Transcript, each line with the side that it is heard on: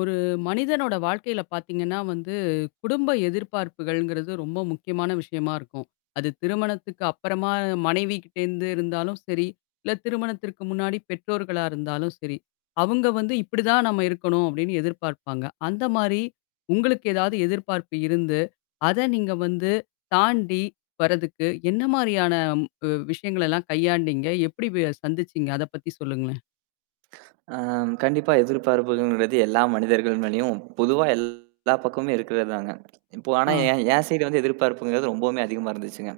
left: ஒரு மனிதனோட வாழ்க்கையில பார்த்தீங்கன்னா வந்து, குடும்ப எதிர்பார்ப்புகள்ங்கிறது ரொம்ப முக்கியமான விஷயமா இருக்கும். அது திருமணத்துக்கு அப்புறமா மனைவி கிட்ட இருந்து இருந்தாலும் சரி, இல்ல, திருமணத்திற்கு முன்னாடி பெற்றோர்களாக இருந்தாலும் சரி, அவங்க வந்து "இப்படி தான் நாம இருக்கணும்." அப்படின்னு எதிர்பார்ப்பாங்க. அந்த மாரி உங்களுக்கு ஏதாவது எதிர்பார்ப்பு இருந்து, அதை நீங்க வந்து தாண்டி, வர்றதுக்கு, என்ன மாரியான அ விஷயங்களை எல்லாம் கையாண்டீங்க? எப்படி வெ சந்திச்சீங்க? அத பத்தி சொல்லுங்களேன்.
right: ஆ, கண்டிப்பா எதிர்பார்ப்புங்கிறது எல்லா மனிதர்களின் மேலயும் பொதுவா எல்லா பக்கமும் இருக்கிறதாங்க. இப்ப ஆனா
left: ஆ.
right: என் என் சைடு வந்து எதிர்பார்ப்புங்கிறது ரொம்பவுமே அதிகமா இருந்துச்சுங்க.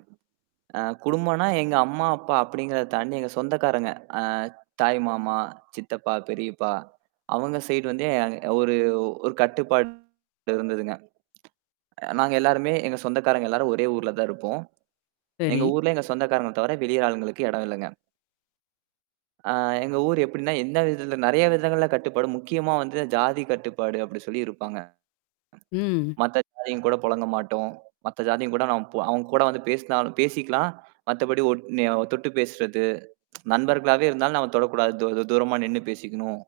right: ஆ, குடும்பன்னா எங்க அம்மா, அப்பா அப்படிங்கிறத தாண்டி எங்க சொந்தக்காரங்க. ஆ, தாய்மாமா, சித்தப்பா, பெரியப்பா. அவங்க சைடு வந்து ஒரு ஒரு கட்டுப்பாடு இருந்ததுங்க. அ நாங்க எல்லாருமே எங்க சொந்தக்காரங்க எல்லாரும் ஒரே ஊர்லதான் இருப்போம். எங்க
left: சரி.
right: ஊர்ல எங்க சொந்தக்காரங்க தவிர வெளி ஆளுங்களுக்கு எடம் இல்லங்க. ஆ, எங்க ஊர் எப்படின்னா எந்த விதத்துல நிறைய விதங்கள்ல கட்டுப்பாடு, முக்கியமா வந்து ஜாதி கட்டுப்பாடு, அப்படி சொல்லி இருப்பாங்க.
left: ம்.
right: மத்த ஜாதியங்க கூடப் பொழங்க மாட்டோம். மத்த ஜாதியங்க கூடங் நாம அவங்க கூட வந்து பேசினாலும் பேசிக்கலாம். மத்தபடி ஒட் நி தொட்டு பேசுறது நண்பர்களாவே இருந்தாலும் நாம தொடக் கூடாது. தூ தூரமா நின்னு பேசிக்கணும்.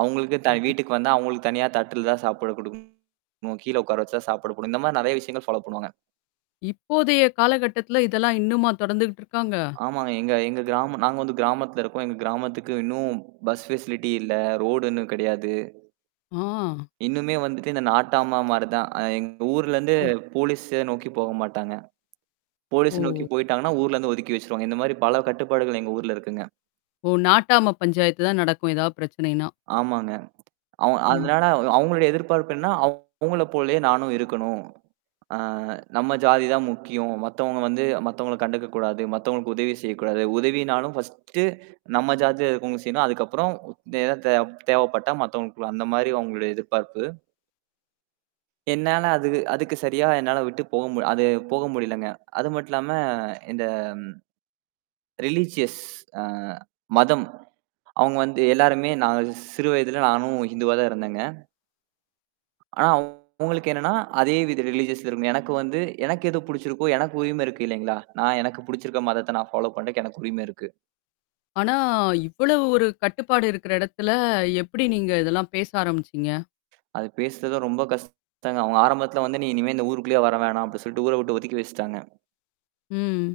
right: அவங்களுக்கு தான்
left: ம்ஹ்ம்.
right: வீட்டுக்கு வந்தா அவங்களுக்கு தனியா தட்டில தான் சாப்பாடு குடுக்கணும். கீழே உட்கார வச்சு தான் சாப்பிடக் குடு இந்த மாரி நிறைய விஷயங்கள் ஃபாலோ பண்ணுவாங்க.
left: இப்போதைய காலகட்டத்துல இதெல்லாம் இன்னுமா தொடர்ந்துட்டு இருக்காங்க?
right: ஆமாங்க, எங்க எங்க கிராமம் நாங்க வந்து கிராமத்துல இருக்கோம். எங்க கிராமத்துக்கு இன்னும் பஸ் ஃபெஷலிட்டி இல்ல. ரோடு இன்னும் கிடையாது.
left: ஆ!
right: இன்னுமே வந்துட்டு இந்த நாட்டாமா மாரிதான். எங்க ஊர்ல இருந்து
left: ஆ.
right: போலீச நோக்கிப் போகமாட்டாங்க. போலீஸ்
left: ஓ!
right: நோக்கிப் போயிட்டாங்கன்னா, ஊர்ல இருந்து ஒதுக்கி வச்சிருவாங்க. இந்த மாரி பல கட்டுப்பாடுகள் எங்க ஊர்ல இருக்குங்க.
left: ஓ! நாட்டாம பஞ்சாயத்துதான் நடக்கும், ஏதாவது பிரச்சனைனா!
right: ஆமாங்க. அவ்
left: ம்.
right: அதனால அவங்களோட எதிர்பார்ப்பு என்னன்னா அவங்கள போலேயே நானும் இருக்கணும். ஆ, "நம்ம ஜாதிதான் முக்கியம். மத்தவங்க வந்து மத்தவங்கள கண்டுக்கக் கூடாது. மத்தவங்களுக்கு உதவி செய்யக் கூடாது. உதவின்னாலும் ஃபர்ஸ்ட்டு, நம்ம ஜாதியில இருக்குறவங்களுக்கு செய்யணும். அதுக்கப்புறம் எதா தே தேவைப்பட்டா மத்தவங்களுக்குளாம்." அந்த மாதிரி அவங்களோட எதிர்பார்ப்பு. என்னால அது அதுக்கு சரியா என்னால விட்டுப் போக அது போக முடியலைங்க. அது மட்டுமில்லாம இந்த ஆ ரிலிஜியஸ் அ மதம். அவங்க வந்து எல்லாருமே நாங்க சிறு வயதில நானும் இந்துவாதான் இருந்தேங்க. ஆனா அவங்களுக்கு என்னன்னா அதே வித ரிலிஜியஸ் இருந்து எனக்கு வந்து, எனக்கு எது பிடிச்சிருக்கோ! எனக்கு உரிமை இருக்கு இல்லீங்களா? நான் எனக்குப் பிடிச்சிருக்கிற மதத்தை நான் ஃபோலா பண்ணறதுக்கு எனக்கு உரிமை இருக்கு.
left: ஆனா, இவ்வளவு ஒரு கட்டுப்பாடு இருக்குற இடத்துல எப்படி நீங்க இதெல்லாம் பேச ஆரம்பிச்சீங்க?
right: அது பேசுறது ரொம்ப கஷ்டங்க. அவங்க ஆரம்பத்துல வந்து, "நீ இனிமே இந்த ஊருக்குள்ளே வர வேணாம்." அப்படி சொல்லிட்டு ஊரை விட்டு ஒதுக்கி வச்சிட்டாங்க.
left: ம்.